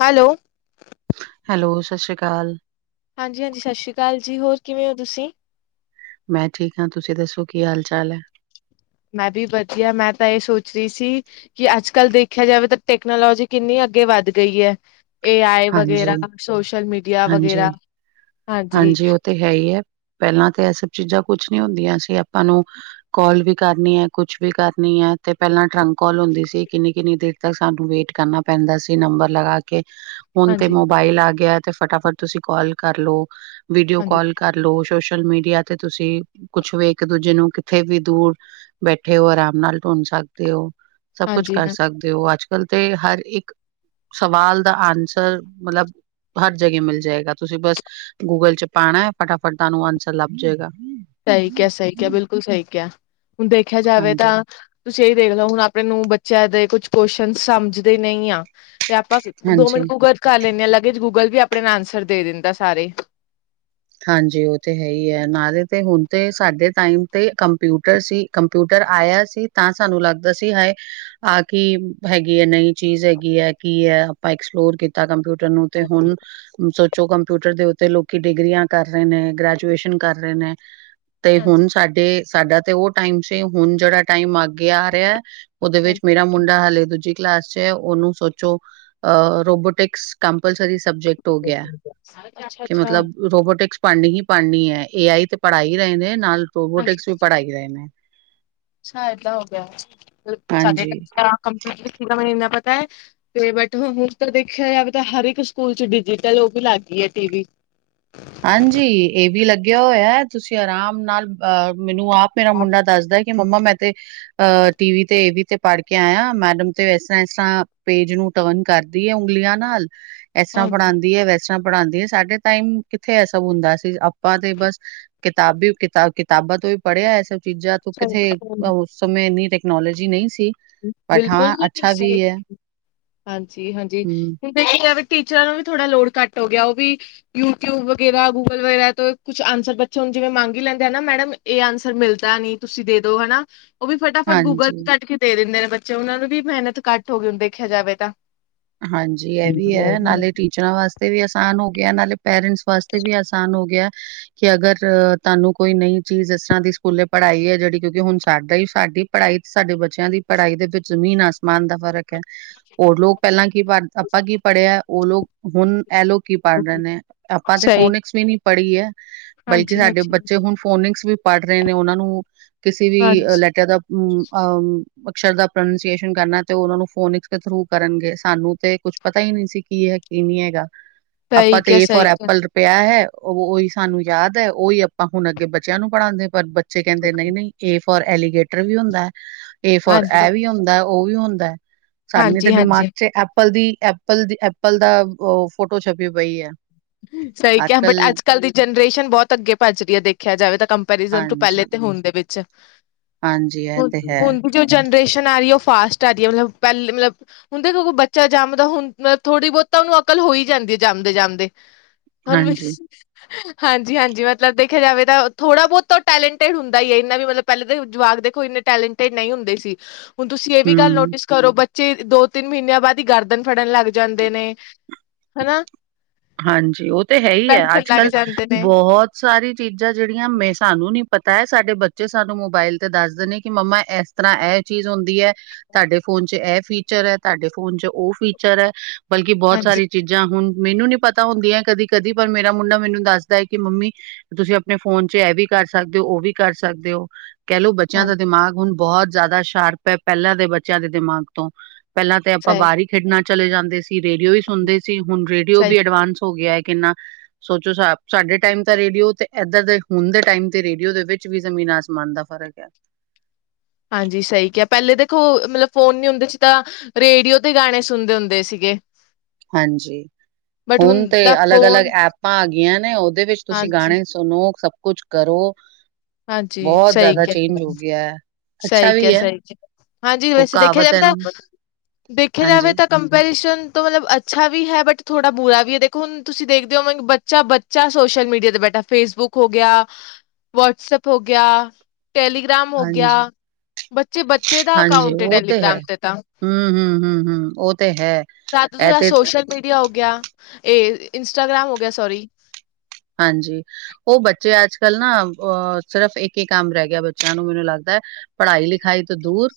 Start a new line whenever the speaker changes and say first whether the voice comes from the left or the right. left: Hello
right: hello ਸਤਿ ਸ੍ਰੀ ਅਕਾਲ
left: ਹਾਂਜੀ ਹਾਂਜੀ ਸਤਿ ਸ਼੍ਰੀ ਅਕਾਲ ਜੀ ਹੋਰ ਕਿਵੇਂ ਹੋ ਤੁਸੀਂ
right: ਮੈਂ ਠੀਕ ਹਾਂ ਤੁਸੀਂ ਦੱਸੋ ਕੀ ਹਾਲ ਚਾਲ ਹੈ
left: ਮੈਂ ਵੀ ਵਧੀਆ ਮੈਂ ਤਾਂ ਇਹ ਸੋਚ ਰਹੀ ਸੀ ਕਿ ਅੱਜ ਕੱਲ੍ਹ ਦੇਖਿਆ ਜਾਵੇ ਤਾਂ ਟੈਕਨੋਲੋਜੀ ਕਿੰਨੀ ਅੱਗੇ ਵੱਧ ਗਈ ਹੈ ਏ ਆਈ
right: ਹਾਂਜੀ,
left: ਵਗੈਰਾ ਸੋਸ਼ਲ ਮੀਡੀਆ ਵਗੈਰਾ
right: ਹਾਂਜੀ,
left: ਹਾਂਜੀ
right: ਤੇ ਹੈ ਹੀ ਹੈ ਪਹਿਲਾਂ ਤਾਂ ਇਹ ਸਭ ਚੀਜ਼ਾਂ ਕੁਛ ਨੀ ਹੁੰਦੀਆਂ ਸੀ ਆਪਾਂ ਨੂੰ ਕੋਲ ਵੀ ਕਰਨੀ ਹੈ ਕੁਛ ਵੀ ਕਰਨੀ ਹੈ ਤੇ ਪਹਿਲਾਂ ਟਰੰਕ ਕੋਲ ਹੁੰਦੀ ਸੀ ਕਿੰਨੀ ਕਿੰਨੀ ਦੇਰ। ਤ ਸਾਨੂੰ ਵੇਟ ਕਰਨਾ ਪੈਂਦਾ ਸੀ ਨੰਬਰ ਲਗਾ ਕੇ। ਹੁਨ ਤੇ
left: ਹਾਂਜੀ-ਹਾਂਜੀ-ਹਾਂਜੀ।
right: ਮੋਬਾਇਲ ਆ ਗਿਆ ਤੇ ਫਟਾਫਟ ਤੁਸੀਂ ਕਾਲ ਕਰਲੋ ਵੀਡੀਓ ਕੋਲ ਕਰਲੋ। ਲ ਸੋਸ਼ਲ ਮੀਡੀਆ ਤੇ ਤੁਸੀ ਕੁੱਛ ਵੀ ਇੱਕ ਦੂਜੇ ਨੂੰ ਕਿੱਥੇ ਵੀ ਦੂਰ ਬੈਠੇ ਹੋ ਆਰਾਮ ਨਾਲ ਢੂੰਡ ਸਕਦੇ ਹੋ। ਸਭ ਕੁਛ
left: ਹਾਂਜੀ
right: ਕਰ
left: ਹਾਂ
right: ਸਕਦੇ ਹੋ ਅੱਜ ਕੱਲ ਤੇ ਹਰ ਇੱਕ ਸਵਾਲ ਦਾ ਆਨਸਰ ਮਤਲਬ। ਹਰ ਜਗਾ ਮਿਲ ਜਾਏਗਾ ਤੁਸੀਂ ਬਸ ਗੂਗਲ ਚ ਪਾਣਾ ਫਟਾਫਟ ਤੁਹਾਨੂੰ ਆਂਸਰ ਲੱਭ ਜੇਗਾ।
left: ਸਹੀ ਕਿਆ ਸਹੀ ਕਿਆ ਬਿਲਕੁਲ ਸਹੀ ਕਿਆ ਹੁਣ ਵੇਖਿਆ ਜਾਵੇ ਤਾਂ
right: ਹਾਂਜੀ,
left: ਤੁਸੀਂ ਇਹੀ ਦੇਖ ਲਓ ਹੁਣ ਆਪਣੇ ਨੂੰ ਬੱਚਿਆਂ ਦੇ ਕੁਛ ਕੁਸ਼ਚਨ ਸਮਝਦੇ ਨਹੀਂ ਆ। ਤੇ ਆਪਾਂ ਦੋ ਮਿੰਟ
right: ਹਾਂਜੀ,
left: ਗੂਗਲ ਕਰ ਲੈਂਦੇ ਹਾਂ ਲੱਗੇ ਚ ਗੂਗਲ ਵੀ ਆਪਣੇ ਨਾਲ ਆਂਸਰ ਦੇ ਦਿੰਦਾ ਸਾਰੇ।
right: ਹਾਂਜੀ ਉਹ ਤੇ ਹੈ ਹੀ ਹੈ ਨਾਲੇ ਤੇ ਹੁਣ ਤੇ ਸਾਡੇ ਟਾਈਮ ਤੇ ਕੰਪਿਊਟਰ ਸੀ। ਕੰਪਿਊਟਰ ਆਇਆ ਸੀ ਤਾਂ ਸਾਨੂੰ ਲੱਗਦਾ ਸੀ ਹਾਏ ਆਹ ਕੀ ਹੈਗੀ ਹੈ ਨਈਂ ਚੀਜ਼ ਹੈਗੀ ਹੈ ਕੀ ਹੈ ਆਪਾਂ ਐਕਸਪਲੋਰ ਕੀਤਾ। ਕੰਪਿਊਟਰ ਨੂੰ ਤੇ ਹੁਣ ਸੋਚੋ ਕੰਪਿਊਟਰ ਦੇ ਉੱਤੇ ਲੋਕੀ ਡਿਗਰੀਆਂ ਕਰ ਰਹੇ ਨੇ ਗ੍ਰੈਜੂਏਸ਼ਨ ਕਰ ਰਹੇ ਨੇ ਤੇ ਹੁਣ ਸਾਡੇ। ਸਾਡਾ ਤੇ ਉਹ ਟਾਈਮ ਸੀ ਹੁਣ ਜਿਹੜਾ ਟਾਈਮ ਅੱਗੇ ਆ ਰਿਹਾ ਉਹਦੇ ਵਿੱਚ
left: ਹਾਂਜੀ-ਹਾਂਜੀ
right: ਮੇਰਾ ਮੁੰਡਾ ਹਾਲੇ ਦੂਜੀ। ਕਲਾਸ ਚ ਉਹਨੂੰ ਸੋਚੋ ਅ ਰੋਬੋਟਿਕਸ ਕੰਪਲਸਰੀ ਸਬਜੈਕਟ। ਹੋ ਗਿਆ
left: [unintelligible] ਅੱਛਾ
right: ਕਿ
left: ਅੱਛਾ।
right: ਮਤਲਬ ਰੋਬੋਟਿਕਸ ਪੜ੍ਹਨੀ ਹੀ ਪੜ੍ਹਨੀ ਹੈ ਏ ਆਈ ਤੇ ਪੜ੍ਹਾ ਹੀ ਰਹੇ ਨੇ ਨਾਲ। ਰੋਬੋਟਿਕਸ ਵੀ ਪੜਾ ਹੀ ਰਹੇ ਨੇ।
left: [unintelligible] ਅੱਛਾ ਏਦਾ ਹੋਗਿਆ।
right: ਹਾਂਜੀ
left: ਤੇ ਬਟ ਹੁਣ ਤਾਂ ਦੇਖਿਆ ਜਾਵੇ ਤਾਂ ਹਰ ਸਕੂਲ ਚ ਡਿਜੀਟਲ ਉਹ ਵੀ ਲੱਗ ਗਈ ਹੈ ਟੀ ਵੀ।
right: [inaudible] ਹਾਂਜੀ ਇਹ ਵੀ ਲੱਗਿਆ ਹੋਇਆ ਤੁਸੀਂ ਆਰਾਮ ਨਾਲ ਅ ਮੈਨੂੰ ਆਪ ਮੇਰਾ ਮੁੰਡਾ ਦੱਸਦਾ। ਕਿ ਮੰਮਾ ਮੈਂ ਤੇ ਅ ਟੀਵੀ ਤੇ ਏਵੀ ਤੇ ਪੜ੍ਹ ਕੇ ਆਇਆ ਮੈਡਮ ਤੇ ਇਸ ਤਰ੍ਹਾਂ ਇਸ ਤਰ੍ਹਾਂ ਪੇਜ ਨੂੰ। ਟਰਨ ਕਰਦੀ ਹੈ ਉਂਗਲੀਆਂ ਨਾਲ ਇਸ ਤਰ੍ਹਾਂ ਪੜ੍ਹਾਉਦੀ ਹੈ ਵੈਸਤਰਾ ਤਰ੍ਹਾਂ ਪੜ੍ਹਾਉਂਦੀ ਹੈ ਸਾਡੇ ਟਾਈਮ। ਕਿੱਥੇ ਇਹ ਸਭ ਹੁੰਦਾ ਸੀ ਆਪਾਂ ਤੇ ਬਸ ਕਿਤਾਬੀ ਕਿਤਾ ਕਿਤਾਬਾਂ ਤੋਂ ਵੀ ਪੜ੍ਹਿਆ ਇਹ ਸਭ ਚੀਜ਼ਾਂ। ਤ ਕਿੱਥੇ ਉਸ ਸਮੇਂ ਇੰਨੀ ਟੈਕਨੋਲੋਜੀ ਨਹੀਂ ਸੀ।
left: [inaudible]
right: ਬਟ
left: ਬਿਲਕੁਲ
right: ਹਾਂ
left: ਜੀ
right: ਅੱਛਾ ਵੀ
left: ਸਹੀ
right: ਹੈ,
left: ਹਾਂਜੀ ਹਾਂਜੀ।
right: ਹੂੰ,
left: ਵੇਖੀ ਜਾਵੇ ਟੀਚਰਾਂ ਨੂੰ ਵੀ ਥੋੜ੍ਹਾ ਲੋਡ ਘੱਟ ਹੋ ਗਿਆ ਉਹ ਵੀ ਯੂਟਿਊਬ ਵਗੈਰਾ ਗੂਗਲ ਵਗੈਰਾ ਤੋਂ ਕੁਛ ਆਂਸਰ ਬੱਚੇ ਹਨ ਜਿਵੇਂ ਮਾਂਗ ਲੈਂਦੇ ਨਾ ਮੈਡਮ। ਇਹ ਆਂਸਰ ਮਿਲਦਾ ਨਹੀਂ ਤੁਸੀਂ ਦੇ ਦੋ ਹਨਾ। ਉਹ ਵੀ ਫਟਾਫਟ ਗੂਗਲ
right: ਹਾਂਜੀ।
left: ਕੱਢ ਕੇ ਦੇ ਦਿੰਦੇ ਨੇ ਬੱਚੇ ਉਹਨਾਂ ਨੂੰ ਵੀ ਮਿਹਨਤ ਘੱਟ ਹੋਵੇ ਦੇਖਿਆ ਜਾਵੇ ਤਾਂ।
right: ਹਾਂਜੀ ਇਹ ਵੀ ਹੈ ਨਾਲੇ ਟੀ ਬੱਚਿਆਂ ਵਾਸਤੇ ਵੀ ਆਸਾਨ ਹੋ ਗਿਆ ਨਾਲੇ ਪੇਰੈਂਟਸ ਵਾਸਤੇ ਵੀ ਆਸਾਨ ਹੋ ਗਿਆ। ਕਿ ਅਗਰ ਤੁਹਾਨੂੰ ਕੋਈ ਨਈ ਚੀਜ਼ ਇਸ ਤਰ੍ਹਾਂ ਦੀ ਸਕੂਲੇ ਪੜ੍ਹਾਈ ਹੈ ਜਿਹੜੀ ਕਿਉਂਕਿ ਹੁਣ ਸਾਡਾ ਹੀ ਸਾਡੀ ਪੜ੍ਹਾਈ ਸਾਡੇ ਬੱਚਿਆਂ ਦੀ ਪੜ੍ਹਾਈ ਦੇ ਵਿੱਚ ਜ਼ਮੀਨ ਆਸਮਾਨ ਦਾ ਫ਼ਰਕ ਹੈ। ਹੋਰ ਲੋਕ ਪਹਿਲਾਂ ਕੀ ਪੜ੍ਹਿਆ ਆਪਾਂ ਕੀ ਪੜ੍ਹਿਆ ਉਹ ਲੋਕ ਹੁਣ ਐਲੋਕ ਕੀ ਪੜ੍ਹ ਰਹੇ
left: ਹੈ
right: ਨੇ ਆਪਾਂ ਤੇ
left: ਸਹੀ
right: ਫੋਨਿਕਸ ਵੀ ਨੀ ਪੜ੍ਹੀ ਹੈ। ਬਲਕਿ
left: ਹਾਂਜੀ,
right: ਸਾਡੇ
left: ਹਾਂਜੀ,
right: ਬੱਚੇ ਹੁਣ ਫੋਨਿਕਸ ਵੀ ਪੜ੍ਹ ਰਹੇ ਨੇ ਉਹਨਾਂ ਨੂੰ ਕਿਸੇ ਵੀ
left: ਹਾਂਜੀ
right: ਲੈਟਰ ਦਾ। ਹਮ ਅਕਸ਼ਰ ਦਾ ਪ੍ਰੋਨਾਸੀਏਸ਼ਨ ਕਰਨਾ ਤੇ ਉਹ ਉਹ ਨੂੰ ਫੋਨਿਕਸ ਦੇ ਥਰੂ ਕਰਨਗੇ। ਸਾਨੂੰ ਤੇ ਕੁੱਛ ਪਤਾ ਹੀ ਨਹੀਂ ਸੀ ਕੀ ਹੈ ਕੀ ਨਹੀਂ ਹੈਗਾ ਆਪਾਂ
left: ਸਹੀ
right: ਤੇ
left: ਕਿਹਾ,
right: ਏ
left: ਸਹੀ
right: ਫੋਰ ਐਪਲ। ਪਿਆ ਹੈ ਉਹ ਉਹੀ ਸਾਨੂੰ ਯਾਦ ਹੈ ਉਹੀ ਆਪਾਂ ਹੁਣ ਅੱਗੇ ਬੱਚਿਆਂ ਨੂੰ ਪੜ੍ਹਾਉਂਦੇ ਪਰ। ਕਹਿੰਦੇ
left: ਕਿਹਾ।
right: ਨਹੀਂ ਨਹੀਂ ਏ ਫਰ ਐਲੀਗੇਟਰ ਵੀ ਹੁੰਦਾ ਹੈ ਏ ਫਰ
left: ਹਾਂਜੀ,
right: ਇਹ ਵੀ ਹੁੰਦਾ। ਉਹ ਵੀ ਹੁੰਦਾ ਹੈ ਸਾਨੂੰ ਤੇ
left: ਹਾਂਜੀ,
right: ਦਿਮਾਗ
left: ਹਾਂਜੀ
right: ਤੇ ਐਪਲ ਦੀ ਐਪਲ ਦੀ ਐਪਲ ਦਾ ਉਹ ਫੋਟੋ ਛਪੀ ਪਈ ਹੈ।
left: ਸਹੀ ਕਿਹਾ ਬਟ ਅੱਜ ਕੱਲ ਦੀ ਜਨਰੇਸ਼ਨ ਬਹੁਤ ਅੱਗੇ ਭੱਜ ਰਹੀ ਹੈ ਦੇਖਿਆ ਜਾਵੇ ਤਾਂ ਕੰ [inaudible] ਕੋਮਪੈਰੀਜਨ ਪਹਿਲ਼ੇ
right: ਹਾਂਜੀ
left: ਤੇ ਹੋਣੇ ਦੇ ਵਿੱਚ।
right: ਹਾਂਜੀ ਇਹ ਤੇ ਹੈ
left: ਜੋ ਜਨਰੇਸ਼ਨ ਆ ਰਹੀ ਹੈ ਉਹ ਫਾਸ਼ਟ ਆ ਰਹੀ ਹੈ ਮਤਲਬ ਪਹਿਲੇ ਮਤਲਬ। ਹੁੰਣ ਦੇਖੋ ਕੋਈ ਬੱਚਾ ਜੰਮਦਾ ਹੁਣ ਥੋੜ੍ਹੀ ਬਹੁਤਾ ਉਹਨੂੰ ਅਕਲ ਹੋ ਹੀ ਜਾਂਦੀ ਹੈ ਜਮਦੇ ਜਾਮਦੇ। [unintelligible] ਹੁਣ।
right: ਹਾਂਜੀ,
left: ਹਾਂਜੀ ਹਾਂਜੀ ਮਤਲਬ ਦੇਖਿਆ ਜਾਵੇ ਤਾਂ ਥੋੜ੍ਹਾ ਬਹੁਤ ਤਾਂ ਟੈਲੈਂਟਿਡ ਹੁੰਦਾ ਹੀ ਹੈ ਇੰਨਾ ਵੀ ਮਤਲਬ ਪਹਿਲੇਾਂ ਦੇ ਜਵਾਕ ਦੇਖੋ ਇੰਨੇ ਟੈਲੈਂਟ ਨਹੀਂ ਹੁੰਦੇ ਸੀ ਹੁਣ ਤੁਸੀਂ ਇਹ ਵੀ ਗੱਲ
right: ਹੂੰ,
left: ਨੋਟਿਸ ਘਰੋ ਬੱਚੇ ਦੋ ਤਿੰਨ ਮਹੀਨਿਆਂ ਬਾਅਦ ਹੀ ਗਰਦਨ ਫੜਨ ਲੱਗ ਜਾਂਦੇ ਨੇ ਹਨਾ।
right: ਹਾਂਜੀ ਉਹ ਤੇ ਹੈ ਹੀ ਹੈ
left: ਬੈਠਣ
right: ਅੱਜ
left: ਲੱਗ
right: ਕੱਲ
left: ਜਾਂਦੇ ਨੇ
right: ਬਹੁਤ ਸਾਰੀ ਚੀਜ਼ਾਂ ਜਿਹੜੀਆਂ ਮੈਂ ਸਾਨੂੰ ਨੀ ਪਤਾ ਹੈ ਸਾਡੇ ਬੱਚੇ ਸਾਨੂੰ ਮੋਬਾਇਲ ਤੇ ਦੱਸਦੇ ਨੇ ਕਿ ਮੰਮਾ ਇਸ ਇਸ ਤਰ੍ਹਾਂ ਇਹ ਚੀਜ਼ ਹੁੰਦੀ ਹੈ। ਤੁਹਾਡੇ ਫੋਨ ਚ ਇਹ ਫੀਚਰ ਹੈ ਤੁਹਾਡੇ ਫੋਨ ਚ ਉਹ ਫੀਚਰ ਹੈ ਬਲਕਿ ਬਹੁਤ
left: ਹਾਂਜੀ
right: ਸਾਰੀ ਚੀਜ਼ਾਂ ਜਾਂ ਹੁਣ ਮੈਨੂੰ ਨੀ ਪਤਾ ਹੁੰਦੀਆਂ ਕਦੀ ਕਦੀ ਪਰ ਮੇਰਾ ਮੁੰਡਾ ਮੈਨੂੰ ਦੱਸਦਾ ਹੈ ਕਿ ਮੰਮੀ ਤੁਸੀਂ ਆਪਣੇ ਫੋਨ ਚ ਇਹ ਵੀ ਕਰ ਸਕਦੇ ਹੋ ਉਹ ਵੀ ਕਰ ਸਕਦੇ ਹੋ। ਕਹਿਲਓ ਬੱਚਿਆਂ ਦਾ ਦਿਮਾਗ ਹੁਣ ਬਹੁਤ ਜ਼ਿਆਦਾ ਸ਼ਾਰਪ ਹੈ ਪਹਿਲਾਂ ਦੇ ਬੱਚਿਆਂ ਦੇ ਦਿਮਾਗ ਤੋਂ ਪਹਿਲਾਂ ਤੇ ਆਪਾਂ
left: ਸਹੀ
right: ਬਾਹਰ ਹੀ ਖੇਡਣਾ ਚਲੇ ਜਾਂਦੇ ਸੀ। ਰੇਡੀਓ ਵੀ ਸੁਣਦੇ ਸੀ ਹੁਣ ਰੇਡੀਓ
left: ਸਹੀ
right: ਵੀ ਅਡਵਾਂਸ ਹੋ ਗਿਆ ਹੈ ਕਿੰਨਾ ਸੋਚੋ ਸਾਡੇ ਟਾਈਮ ਤਾਂ ਰੇਡੀਓ ਤੇ ਇੱਧਰ ਦੇ ਹੁਣ ਦੇ ਟਾਈਮ ਤੇ ਰੇਡੀਓ ਦੇ ਵਿੱਚ ਵੀ ਜ਼ਮੀਨ ਆਸਮਾਨ ਦਾ ਫਰਕ ਹੈ।
left: ਹਾਂਜੀ ਸਹੀ ਕਿਹਾ ਪਹਿਲੇ ਦੇਖੋ ਮਤਲਬ ਫੋਨ ਨੀ ਹੁੰਦੇ ਸੀ ਤਾਂ ਰੇਡੀਓ ਤੇ ਗਾਣੇ ਸੁਣਦੇ ਹੁੰਦੇ ਸੀਗੇ।
right: ਹਾਂਜੀ
left: ਬਟ
right: ਹੁਣ ਤੇ
left: ਦਾ
right: ਅਲੱਗ ਅਲੱਗ
left: ਫੋਨ
right: ਐਪਾਂ ਆ ਗਈਆਂ ਨੇ ਉਹਦੇ ਵਿੱਚ ਤੁਸੀਂ
left: ਹਾਂਜੀ
right: ਗਾਣੇ ਸੁਣੋ ਸਭ ਕੁਛ ਕਰੋ।
left: ਹਾਂਜੀ
right: ਬਹੁਤ
left: ਸਹੀ
right: ਜ਼ਿਆਦਾ
left: ਕਿਹਾ।
right: ਚੇਂਜ ਹੋ ਗਿਆ ਹੈ
left: ਸਹੀ
right: ਅੱਛਾ
left: ਕਿਹਾ
right: ਵੀ
left: ਹੈ ਸਹੀ ਕਿਹਾ ਹਾਂਜੀ
right: ਉਹ
left: ਵੈਸੇ ਦੇਖਿਆ
right: ਕਹਾਵਤ
left: ਜਾਵੇ
right: ਹੈ।
left: ਤਾਂ ਦੇਖਿਆ ਜਾਵੇ
right: ਹਾਂਜੀ
left: ਤਾ ਕੰਪੀਟੀਸ਼ਨ ਤੋਂ ਮਤਲਬ ਅੱਛਾ ਵੀ ਹੈ ਬਟ ਥੋੜ੍ਹਾ ਬੁਰਾ ਵੀ ਹੈ ਦੇਖੋ ਹੁਣ ਤੁਸੀਂ ਦੇਖਦੇ ਹੋ ਮੈਂ ਬੱਚਾ ਬੱਚ ਬੱਚਾ ਸੋਸ਼ਲ ਮੀਡੀਆ ਤੇ ਬੈਠਾ ਫੇਸਬੁੱਕ ਹੋ ਗਿਆ ਵਟਸਪ ਹੋ ਗਿਆ ਟੈਲੀਗ੍ਰਾਮ ਹੋ ਗਿਆ।
right: ਹਾਂਜੀ
left: ਬੱਚੇ ਬੱਚੇ ਦਾ
right: ਹਾਂਜੀ
left: ਅਕਾਊਂਟ
right: ਉਹ
left: ਟੈਲੀਗ੍ਰਾਮ
right: ਹੈ
left: ਤੇ ਤਾਂ
right: ਹਮ ਹਮ ਹਮ ਹਮ ਉਹ ਤੇ
left: ਜ਼ਿਆਦਾ ਤੋਂ
right: ਹੈ
left: ਜ਼ਿਆਦਾ
right: ਤੇ
left: ਸੋਸ਼ਲ ਮੀਡੀਆ ਹੋ ਗਿਆ ਇਹ ਇੰਸਟਾਗ੍ਰਾਮ ਹੋ ਗਿਆ ਸੋਰੀ
right: ਹਾਂਜੀ। ਉਹ ਬੱਚੇ ਅੱਜ ਕੱਲ੍ਹ ਨਾ ਅਹ ਸਿਰਫ਼ ਇੱਕ ਹੀ ਕੰਮ ਰਹਿ ਗਿਆ ਬੱਚਿਆਂ ਨੂੰ ਮੈਨੂੰ ਲੱਗਦਾ ਹੈ। ਪੜ੍ਹਾਈ ਲਿਖਾਈ ਤੋਂ ਦੂਰ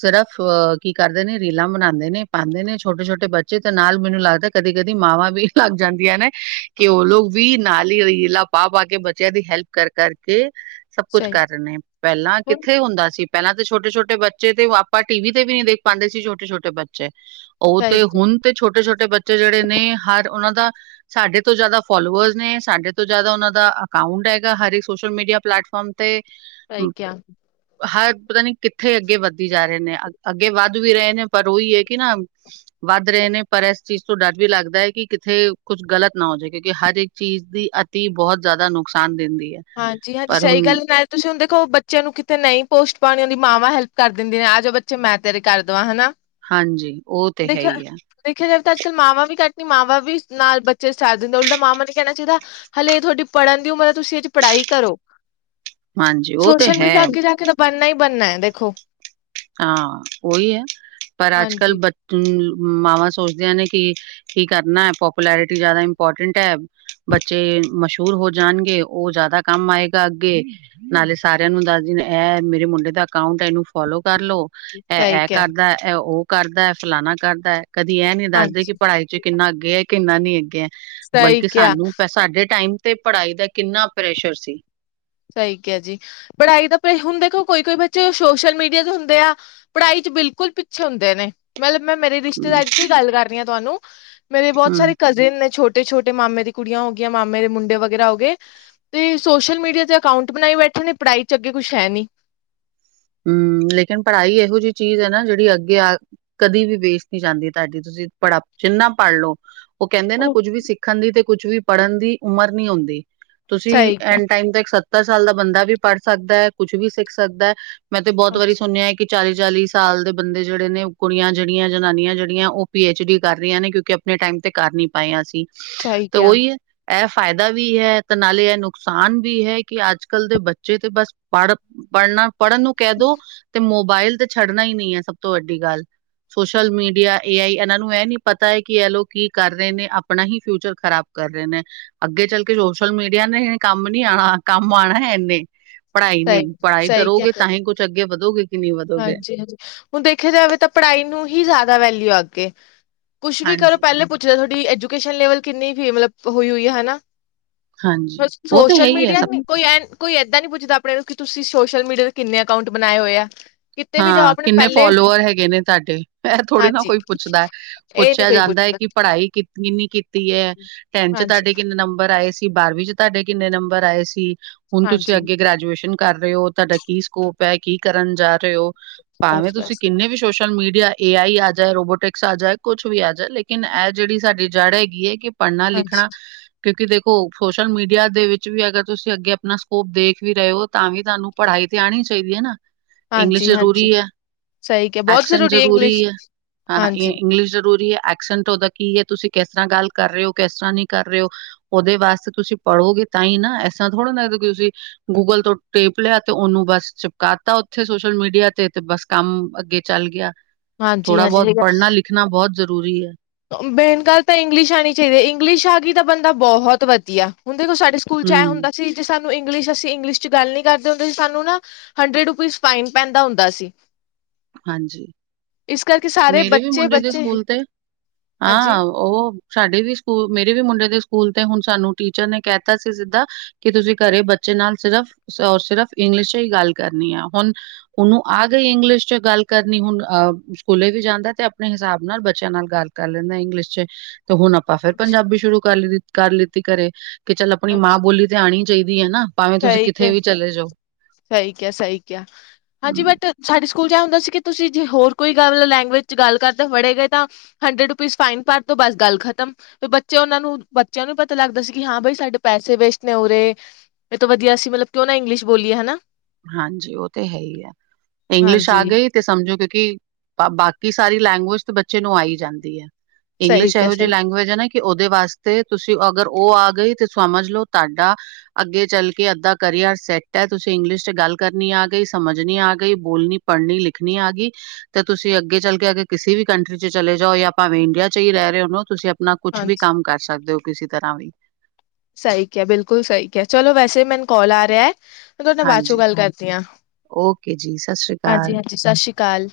right: ਸਿਰਫ਼ ਕੀ ਕਰਦੇ ਨੇ ਰੀਲਾਂ ਬਣਾਦੇ ਨੇ ਪਾਂਦੇ ਨੇ ਛੋਟੇ ਛੋਟੇ ਬੱਚੇ ਤੇ ਨਾਲ ਮੈਨੂੰ ਲੱਗਦਾ ਕਦੇ ਕਦੀ ਮਾਵਾਂ ਵੀ ਲੱਗ ਜਾਂਦੀਆਂ ਨੇ ਕਿ ਉਹ ਲੋਕ ਵੀ ਨਾਲ ਹੀਲਾ ਪਾ ਪਾ ਕੇ ਬੱਚਿਆਂ ਦੀ ਹੈਲਪ ਕਰ ਕਰਕੇ ਸਭ ਕੁੱਛ
left: ਸਹੀ
right: ਕਰ ਰਹੇ ਨੇ ਪਹਿਲਾਂ
left: ਹੁਣ
right: ਕਿੱਥੇ ਹੁੰਦਾ ਸੀ। ਪਹਿਲਾਂ ਤਾਂ ਛੋਟੇ ਛੋਟੇ ਬੱਚੇ ਤੇ ਆਪਾਂ ਟੀ ਵੀ ਤੇ ਵੀ ਨਹੀ ਦੇਖ ਪਾਉਦੇ ਸੀ ਛੋਟੇ ਛੋਟੇ ਬੱਚੇ। ਉਹ
left: ਸਹੀ
right: ਤੇ
left: ਕਿਹਾ
right: ਹੁਣ। ਤੇ ਛੋਟੇ ਛੋਟੇ ਬੱਚੇ ਜਿਹੜੇ ਨੇ ਹਰ ਉਹਨਾਂ ਦਾ ਸਾਡੇ ਤੋਂ ਜ਼ਿਆਦਾ ਫੋਲੋਵਰਸ ਨੇ ਸਾਡੇ ਤੋਂ ਜ਼ਿਆਦਾ ਉਹਨਾਂ ਦਾ ਅਕਾਊਂਟ ਹੈਗਾ ਹਰ ਇੱਕ ਸੋਸ਼ਲ ਮੀਡੀਆ ਪਲੇਟਫਾਰਮ ਤੇ।
left: ਸਹੀ ਕਿਹਾ
right: ਹਰ ਪਤਾ ਨੀ ਕਿੱਥੇ ਅੱਗੇ ਵੱਧਦੀ ਜਾ ਰਹੇ ਨੇ ਅੱਗੇ ਵੱਧ ਵੀ ਰਹੇ ਨੇ ਪਰ ਉਹੀ ਹੈ ਕਿ ਨਾ ਵੱਧ ਰਹੇ ਨੇ ਪਰ ਇਸ ਚੀਜ਼ ਤੋਂ ਡਰ ਵੀ ਲੱਗਦਾ ਹੈ। ਕਿ ਕਿਥੇ ਕੁੱਝ ਗ਼ਲਤ ਨਾ ਹੋ ਜਾਵੇ ਕਿਉਂਕਿ ਹਰ ਇੱਕ ਚੀਜ਼ ਦੀ ਅਤੀ ਬਹੁਤ ਜ਼ਿਆਦਾ ਨੁਕਸਾਨ ਦਿੰਦੀ ਹੈ।
left: ਹਾਂਜੀ ਹਾਂਜੀ
right: ਪਰ
left: ਸਹੀ
right: ਹੁਣ
left: ਗੱਲ ਮੈਂ ਤੁਸੀਂ ਹੁਣ ਦੇਖੋ ਬੱਚਿਆਂ ਨੂੰ ਕਿੱਥੇ ਨਹੀਂ ਪੋਸਟ ਪਾਉਣੀ ਹੁੰਦੀ ਮਾਵਾਂ ਹੈਲਪ ਕਰ ਦਿੰਦੀ ਨੇ ਆ ਜਾ ਬੱਚੇ ਮੈਂ ਤੇਰੇ ਕਰ ਦੇਵਾਂ ਹਨਾ।
right: ਹਾਂਜੀ ਉਹ ਤੇ ਹੈ
left: ਦੇਖਿਆ
right: ਹੀ ਆ।
left: ਦੇਖਿਆ ਜਾਵੇ ਤਾਂ ਅੱਜ ਕੱਲ ਮਾਵਾਂ ਵੀ ਘੱਟ ਨੀ ਮਾਵਾਂ ਵੀ ਨਾਲ ਬੱਚੇ ਸਾਥ ਦਿੰਦੇ ਉਲਟਾ ਮਾਵਾਂ ਨੇ ਕਹਿਣਾ ਚਾਹੀਦਾ ਹਲੇੇ ਇਹ ਤੁਹਾਡੀ ਪੜ੍ਹਨ ਦੀ ਉਮਰ ਹੈ ਤੁਸੀਂ ਅੱਜ ਪੜ੍ਹਾਈ ਕਰੋ
right: ਹਾਂਜੀ ਉਹ ਤੇ
left: ਸੋਸ਼ਲ
right: ਹੈ
left: ਮੀਡੀਆ ਅੱਗੇ ਜਾ ਕੇ ਤਾਂ ਬਣਨਾ ਹੀ ਬਣਨਾ ਹੈ ਦੇਖੋ।
right: ਹਾਂ ਉਹੀ ਹੈ ਪਰ ਅੱਜ ਕੱਲ
left: ਹਾਂਜੀ
right: ਮਾਵਾਂ ਸੋਚਦੀਆਂ ਨੇ ਕਿ ਕੀ ਕਰਨਾ ਪੋਪੂਲੈਰਿਟੀ ਜ਼ਿਆਦਾ ਇੰਪੋਰਟੈਂਟ ਹੈ। ਬੱਚੇ ਮਸ਼ਹੂਰ ਹੋ ਜਾਣਗੇ ਉਹ ਜਾਦਾ ਕੰਮ ਆਏਗਾ ਅੱਗੇ। ਨਾਲੇ ਸਾਰਿਆਂ ਨੂੰ ਦੱਸਦੀ ਇਹ ਮੇਰੇ ਮੁੰਡੇ ਦਾ ਅਕਾਊਂਟ ਇਹਨੂੰ ਫੋਲੋ ਕਰਲੋ ਏ
left: ਸਹੀ
right: ਆ
left: ਕਿਹਾ
right: ਕਰਦਾ ਇਹ ਉਹ ਕਰਦਾ ਫਲਾਨਾ ਕਰਦਾ। ਕਦੀ ਇਹਂ ਨੀ ਦੱਸਦੇ ਕਿ
left: ਹਾਂਜੀ।
right: ਪੜ੍ਹਾਈ ਚ ਕਿੰਨਾ ਅੱਗੇ ਹੈ ਕਿੰਨਾ ਨੀ ਅੱਗੇ ਹੈ।
left: ਸਹੀ
right: ਬਲਕਿ
left: ਕਿਹਾ
right: ਸਾਨੂੰ ਸਾਡੇ ਟਾਈਮ ਤੇ ਪੜ੍ਹਾਈ ਦਾ ਕਿੰਨਾ ਪ੍ਰੈਸ਼ਰ ਸੀ।
left: ਸਹੀ ਕਿਹਾ ਜੀ ਪੜ੍ਹਾਈ ਦਾ ਹੁਣ ਦੇਖੋ ਕੋਈ-ਕੋਈ ਬੱਚੇ ਸੋਸ਼ਲ ਮੀਡੀਆ ਚ ਹੁੰਦੇ ਆ ਪੜ੍ਹਾਈ ਚ ਬਿਲਕੁਲ ਪਿੱਛੇ ਹੁੰਦੇ ਨੇ। ਮਤਲਬ ਮੈਂ ਮੇਰੇ ਰਿਸ਼ਤੇਦਾਰੀ
right: ਹੂੰ-ਹੂੰ।
left: ਚ ਹੀ ਗੱਲ ਕਰ ਰਹੀ ਹਾਂ ਤੁਹਾਨੂੰ ਮੇਰੇ ਬਹੁਤ ਸਾਰੇ ਕ ਤੇ ਇੰਨੇ ਛੋਟੇ-ਛੋਟੇ ਮਾਮੇ ਦੀ ਕੁੜੀਆਂ ਹੋ ਗਈਆਂ ਮਾਮੇ ਦੇ ਮੁੰਡੇ ਵਗੈਰਾ ਹੋ ਗਏ ਤੇ ਸੋਸ਼ਲ ਮੀਡੀਆ ਤੇ ਅਕਾਊਂਟ ਬਣਾਈ ਬੈਠੇ ਨੇ ਪੜ੍ਹਾਈ ਚ ਅੱਗੇ ਕੁਛ ਹੈ ਨੀ।
right: ਹਮ ਲੇਕਿਨ ਪੜ੍ਹਾਈ ਇਹੋ ਜਿਹੀ ਚੀਜ਼ ਹੈ ਨਾ ਜਿਹੜੀ ਅੱਗੇ ਆ ਕਦੀ ਵੀ ਵੇਟ ਨੀ ਜਾਂਦੀ ਤੁਹਾਡੀ ਤੁਸੀ ਪੜਾ ਜਿੰਨਾ ਪੜ੍ਹ ਲਓ। ਉਹ ਕਹਿੰਦੇ ਨਾ ਕੁੱਝ ਵੀ ਸਿੱਖਣ ਦੀ ਤੇ ਕੁੱਝ ਵੀ ਪੜ੍ਹਨ ਦੀ ਉਮਰ ਨੀ ਹੁੰਦੀ। ਤੁਸੀਂ
left: ਸਹੀ ਕਿਹਾ,
right: ਐਂਡ ਟਾਈਮ ਤੋਂ ਇੱਕ ਸੱਤਰ ਸਾਲ ਦਾ ਬੰਦਾ ਵੀ ਪੜ੍ਹ ਸਕਦਾ ਕੁਛ ਵੀ ਸਿੱਖ ਸਕਦਾ। ਮੈਂ ਤੇ ਬਹੁਤ ਵਾਰੀ ਸੁਣਿਆ ਕਿ ਚਾਲੀ-ਚਾਲੀ ਸਾਲ ਦੇ ਬੰਦੇ ਜਿਹੜੇ ਨੇ ਕੁੜੀਆ ਜਿਹੜੀਆ ਜਨਾਨੀਆ ਜਿਹੜੀਆਂ ਉਹ ਪੀ ਐ ਡੀ ਕਰ ਰਹੀਆ ਨੇ ਕਿਉਂਕਿ ਆਪਣੇ ਟਾਈਮ ਤੇ ਕਰ ਨੀ ਪਾਈਆ ਸੀ
left: ਸਹੀ
right: ਤੇ
left: ਕਿਹਾ,
right: ਉਹੀ ਇਹ ਫਾਇਦਾ ਵੀ ਹੈ ਤੇ ਨਾਲੇ ਇਹ ਨੁਕਸਾਨ ਵੀ ਹੈ ਕਿ ਅੱਜ ਕੱਲ ਦੇ ਬੱਚੇ ਤੇ ਬੱਸ ਪੜ੍ਹ ਪੜ੍ਹਨਾ ਪੜ੍ਹਨ ਨੂੰ ਕਹਿ ਦੋ ਤੇ ਮੋਬਾਇਲ ਤੇ ਛੱਡਣਾ ਹੀ ਨੀ ਹੈ ਸਭ ਤੋਂ ਵੱਡੀ ਗੱਲ। ਸੋਸ਼ਲ ਮੀਡੀਆ, ਏ ਆਈ ਇਹਨਾਂ ਨੂੰ ਇਹ ਨੀ ਪਤਾ ਹੈ ਕਿ ਇਹ ਲੋ ਕੀ ਕਰ ਰਹੇ ਨੇ ਆਪਣਾ ਹੀ ਫਿਊਚਰ ਖ਼ਰਾਬ ਕਰ ਰਹੇ ਨੇ ਅੱਗੇ ਚੱਲ ਕੇ ਸੋਸ਼ਲ ਮੀਡੀਆ ਨੇ ਕੰਮ ਨੀ ਆਣਾ ਕੰਮ ਆਣਾ ਹੈ ਇੰਨੇ। ਪੜ੍ਹਾਈ ਨੇ
left: ਸਹੀ
right: ਪੜ੍ਹਾਈ
left: ਸਹੀ ਕਿਹਾ,
right: ਕਰੋਗੇ ਤਾਂ ਹੀ ਕੁੱਛ ਅੱਗੇ ਵਧੋਗੇ। ਕਿ ਨਹੀਂ ਵਧੋਗੇ।
left: ਹਾਂਜੀ-ਹਾਂਜੀ ਹੁਣ ਦੇਖਿਆ ਜਾਵੇ ਤਾਂ ਪੜ੍ਹਾਈ ਨੂੰ ਹੀ ਜਾਦਾ ਵੈਲਿਊ ਹੈ ਅੱਗੇ। ਕੁਛ ਵੀ ਕਰੋ
right: ਹਾਂਜੀ।
left: ਪਹਿਲੇ ਪੁੱਛ ਲ ਤੁਹਾਡੀ ਐਜੂਕੇਸ਼ਨ ਲਵਲ ਕਿੰਨੀ ਮਤਲਬ ਹੋਈ-ਹੋਈ ਹੈ ਹਨਾ।
right: ਹਾਂਜੀ, ਉਹ ਤਾਂ ਹੈ
left: ਸੋਸ਼ਲ
right: ਹੀ ਹੈ
left: ਮੀਡੀਆ ਨੀ ਕੋਈ ਆ ਕੋਈ ਏਦਾਂ ਨ ਪੁੱਛਦਾ ਆਪਣੇ ਨੂੰ ਕਿ ਤੁਸੀ ਸੋਸ਼ਲ ਮੀਡੀਆ ਤੇ ਕਿੰਨੇ ਅਕਾਊਂਟ ਬਣਾਏ ਹੋਏ ਆ। ਕਿਤੇ ਵੀ ਜਾਓ
right: ਹਾ
left: ਆਪਣੇ
right: ਕਿੰਨੇ
left: ਪਹਿਲੇ
right: ਫੋਲੋਅਰ ਹੈਗੇ ਨੇ ਤੁਹਾਡੇ ਐ ਥੋੜੀ ਨਾ
left: ਹਾਂਜੀ,
right: ਕੋਈ ਪੁੱਛਦਾ।
left: ਇਹ ਨੀ
right: ਪੁੱਛਿਆ
left: ਕੋਈ
right: ਜਾਂਦਾ ਹੈ
left: ਪੁੱਛਦਾ
right: ਕਿ ਪੜ੍ਹਾਈ ਕਿ ਕਿੰਨੀ ਕੀਤੀ ਹੈ ਟੈਨ ਚ
left: ਹਾਂਜੀ,
right: ਤੁਹਾਡੇ ਕਿੰਨੇ ਨੰਬਰ ਆਏ ਸੀ ਬਾਰਵੀਂ ਚ ਤੁਹਾਡੇ ਕਿੰਨੇ ਨੰਬਰ ਆਏ ਸੀ ਹੁਣ ਤੁਸੀਂ
left: ਹਾਂਜੀ
right: ਅੱਗੇ ਗ੍ਰੈਜੂਏਸ਼ਨ ਕਰ ਰਹੇ ਹੋ ਤੁਹਾਡਾ ਕੀ ਸਕੋਪ ਹੈ ਕੀ ਕਰਨ ਜਾ ਰਹੇ ਹੋ ਭਾਵੇਂ ਤੁਸੀਂ
left: ਬਸ-ਬਸ।
right: ਕਿੰਨੇ ਵੀ ਸੋਸ਼ਲ ਮੀਡੀਆ ਏ ਆਈ ਆ ਜਾਏ, ਰੂਬੋਟਿਕਸ ਆ ਜਾਏ ਕੁਛ ਵੀ ਆ ਜਾਏ ਲੇਕਿਨ ਇਹ ਜਿਹੜੀ ਸਾਡੀ ਜੜ੍ਹ ਹੈਗੀ ਹੈ ਕਿ ਪੜ੍ਹਨਾ
left: ਹਾਂਜੀ,
right: ਲਿਖਣਾ ਕਿਉਂਕਿ ਦੇਖੋ ਸੋਸ਼ਲ ਮੀਡੀਆ ਦੇ ਵਿੱਚ ਵੀ ਅਗਰ ਤੁਸੀਂ ਅੱਗੇ ਆਪਣਾ ਸਕੋਪ ਦੇਖ ਵੀ ਰਹੇ ਹੋ ਤਾਂ ਵੀ ਤੁਹਾਨੂੰ ਪੜ੍ਹਾਈ ਤੇ ਆਣੀ ਚਾਹੀਦੀ ਹੈ ਨਾ। ਇੰਗਲਿਸ਼ ਜ਼ਰੂਰੀ
left: ਹਾਂਜੀ-ਹਾਂਜੀ
right: ਹੈ।
left: ਸਹੀ ਕਿਹਾ ਬਹੁਤ
right: ਐਕਸ਼ਨ ਜ਼ਰੂਰੀ
left: ਇੰਗਲਿਸ਼
right: ਹੈ ਹਾਂ-ਹਾਂ
left: ਹਾਂਜੀ,
right: ਇੰਗਲਿਸ਼ ਜ਼ਰੂਰੀ ਹੈ ਐਕਸ਼ਨ ਓਦਾ ਕੀ ਹੈ ਤੁਸੀਂ ਕਿਸ ਤਰ੍ਹਾਂ ਗੱਲ ਕਰ ਰਹੇ ਹੋ ਕਿਸ ਤਰ੍ਹਾਂ ਨੀ ਕਰ ਰਹੇ ਹੋ। ਉਹਦੇ ਵਾਸਤੇ ਤੁਸੀਂ ਪੜ੍ਹੋਗੇ ਤਾਂ ਹੀ ਨਾ ਐਸਾ ਥੋੜ੍ਹਾ ਨਾ ਤੁਸੀ ਗੂਗਲ ਤੋਂ ਟੇਪ ਲਿਆ ਤੇ ਉਹਨੂੰ ਬਸ ਚਿਪਕਾਤਾ ਉ ਉੱਥੇ ਸੋਸ਼ਲ ਮੀਡੀਆ ਤੇ, ਤੇ ਬਸ ਕੰਮ ਅੱਗੇ ਚੱਲ ਗਿਆ ਥੋੜਾ ਬਹੁਤ
left: ਹਾਂਜੀ-ਹਾਂਜੀ
right: ਪੜ੍ਹਨਾ ਲਿਖ ਖਣਾ ਬੌਤ ਜ਼ਰੂਰੀ ਹੈ।
left: ਬੇਨ ਗੱਲ ਤਾਂ ਇੰਗਲਿਸ਼ ਆਣੀ ਚਾਹੀਦੀ ਹੈ ਇੰਗਲਿਸ਼ ਆ ਗਈ ਤਾਂ ਬੰਦਾ ਬਹੁਤ ਵਧੀਆ ਹੁਣ ਦੇਖੋ ਸਾਡੇ ਸਕੂਲ ਚ ਆਇਆ
right: ਹਮ
left: ਹੁੰਦਾ ਸੀ ਤੇੇ ਸਾਨੂੰ ਇੰਗਲਸ਼ ਅਸੀ ਇੰਗਲਿਸ਼ ਚ ਗੱਲ ਨੀ ਕਰਦੇ ਹੁੰਦੇ ਸੀ ਸਾਨੂੰ ਨਾ ਹੰਡਰਡ ਰੁਪੀਜ਼ ਫਾਈਨ ਪੈਂਦਾ ਹੁੰਦਾ ਸੀ।
right: ਹਾਂਜੀ
left: ਇਸ ਕਰਕੇ ਸਾਰੇ
right: ਮੇਰੇ ਵੀ ਮੁੰਡੇ ਦੇ
left: ਬੱਚੇ-ਬੱਚੇ
right: ਸਕੂਲ ਤੇ ਹਾਂ ਉਹ ਸਾਡੇ ਵੀ ਸਕੂਲ ਮੇਰੇ ਵੀ ਮੁੰਡੇ ਦੇ ਸਕੂਲ ਤੇ ਹੁਣ ਸਾਨੂੰ ਟੀਚਰ ਨੇ ਕਹਿ ਤਾ ਸੀ ਸਿੱਧਾ ਕਿ ਤੁਸੀਂ ਘਰੇ ਬੱਚੇ ਨਾਲ ਸਿਰਫ ਔਰ ਸਿਰਫ ਇੰਗਲਿਸ਼ ਚ ਹੀ ਗੱਲ ਕਰਨੀ ਹੈ ਹੁਣ ਹੁਣ ਉਹ ਆ ਗਈ ਇੰਗਲਿਸ਼। 'ਚ ਗੱਲ ਕਰਨੀ ਹੁਣ ਆ, ਸਕੂਲੇ ਵੀ ਜਾਂਦਾ ਤੇ ਆਪਣੇ ਹਿਸਾਬ ਨਾਲ ਬੱਚਿਆਂ ਨਾਲ ਗੱਲ ਕਰ ਲੈਨਾਂ ਇੰਗਲਿਸ਼ 'ਚ। ਤੇ ਹੁਣ ਆਪਾਂ ਫੇਰ ਪੰਜਾਬੀ ਸ਼ੁਰੂ ਕਰ ਲਿ ਕਰ ਲਿੱਤੀ ਘਰੇ, ਕਿ ਚੱਲ ਆਪਣੀ ਮਾਂ
left: ਹਾਂਜੀ
right: ਬੋਲੀ ਜਾਣੀ ਚਾਈਦੀ ਏ ਨਾ ਭਾਵੇਂ ਤੁਸੀਂ
left: ਸਹੀ
right: ਕਿੱਥੇ
left: ਕੇਆ,
right: ਵੀ ਚਲੇ ਜਾਓ।
left: ਸਹੀ ਕਿਆ -ਸਹੀ ਕਿਆ, ਹਾਂਜੀ
right: ਹੂੰ,
left: ਬਟ ਸਾਡੇ ਸਕੂਲ 'ਚ ਅਹ ਹੁੰਦਾ ਸੀ ਕਿ ਤੁਸੀਂ ਜੇ ਹੋਰ ਕੋਈ ਗੱਲ ਲੈਂਗਵੇਜ 'ਚ ਗੱਲ ਕਰਦੇ ਫੜੇ ਗਏ ਤਾਂ ਹੰਡਰਡ ਰੁਪੀਜ਼ ਫਾਈਨ ਭਰ ਤੋ ਬਸ ਗੱਲ ਖ਼ਤਮ। ਫ ਬੱਚੇ ਉਹਨਾਂ ਨੂੰ ਬੱਚਿਆਂ ਨੂੰ ਵੀ ਪਤਾ ਲੱਗਦਾ ਸੀ ਕਿ ਹਾਂ ਬਈ ਸਾਡੇ ਪੈਸੇ ਵੇਸਟ ਨੇ ਉਰੇ। ਮੈਂ ਤੋਂ ਵਧੀਆ ਸੀ ਮਲਬ ਕਿਂਉ ਨਾ ਇੰਗਲਸ਼ ਬੋਲੀਏ ਹੈਨਾ।
right: ਹਾਂਜੀ ਉਹ ਤੇ ਹੈ ਈ ਆ, ਇੰਗਲਿਸ਼ ਆ
left: ਹਾਂਜੀ
right: ਗਈ? ਤੇ ਸਮਝੋ ਕਿਉਂਕਿ, ਬ ਬਾਕੀ ਸਾਰੀ ਲੈਂਗੁਏਜ ਤੇ ਬੱਚੇ ਨੂੰ ਆ ਈ ਜਾਂਦੀ ਐ। ਇੰਗਲਿਸ਼ ਇਹੋ ਜਈ ਲੈਂਗੁਵੇਜ ਏ ਨਾ ਕਿ ਉਹਦੇ ਵਾਸਤੇ ਤੁਸੀਂ ਅਗਰ ਓ ਆ ਗਈ ਤੇ ਸਮਝ ਲੋ ਤਾਡਾ ਅੱਗੇ ਚੱਲ ਕੇ ਅੱਧਾ ਕਰੀਅਰ ਸੈਟ ਐ ਤੁਸੀਂ ਇੰਗਲਿਸ਼ 'ਚ ਗੱਲ ਕਰਨੀ ਆ ਗਈ ਸਮਝਨੀ ਆ ਗਈ ਬੋਲਣੀ, ਪੜ੍ਹਨੀ, ਲਿਖਣੀ ਆ ਗਈ ਤੇ ਤੁਸੀਂ ਅੱਗੇ ਚੱਲ ਕੇ ਅਗ ਕਿਸੇ ਵੀ ਕੰਟਰੀ 'ਚ ਚਲੇ ਜਾਓ ਜਾਂ ਭਾਵੇਂ ਇੰਡੀਆ 'ਚ ਈ ਰਹਿ ਰਹੇ ਹੋ ਤੁਸੀਂ ਆਪ ਆਪਣਾ ਕੁਛ ਵੀ
left: ਹਾਂਜੀ
right: ਕੰਮ ਕਰ ਸਕਦੇ ਓ ਕਿਸੀ ਤਰ੍ਹਾਂ ਵੀ।
left: ਸਹੀ ਕਿਆ, ਬਿਲਕੁਲ ਸਹੀ ਕਿਆ ਚਲੋ ਵੈਸੇ ਮੈਨੂੰ ਕੋਲ ਆ ਰਿਆ ਮੈ ਤੁਹਾਡੇ ਨਾ ਬਾਦ ਚੋਂ
right: ਹਾਂਜੀ,
left: ਗੱਲ ਕਰਦੀ ਆਂ,
right: ਓਕੇ ਜੀ, ਸਤਿ ਸ਼੍ਰੀ ਅਕਾਲ।
left: ਹਾਂਜੀ-ਹਾਂਜੀ ਸ਼ਾਸ਼ੀ ਕਾਲ।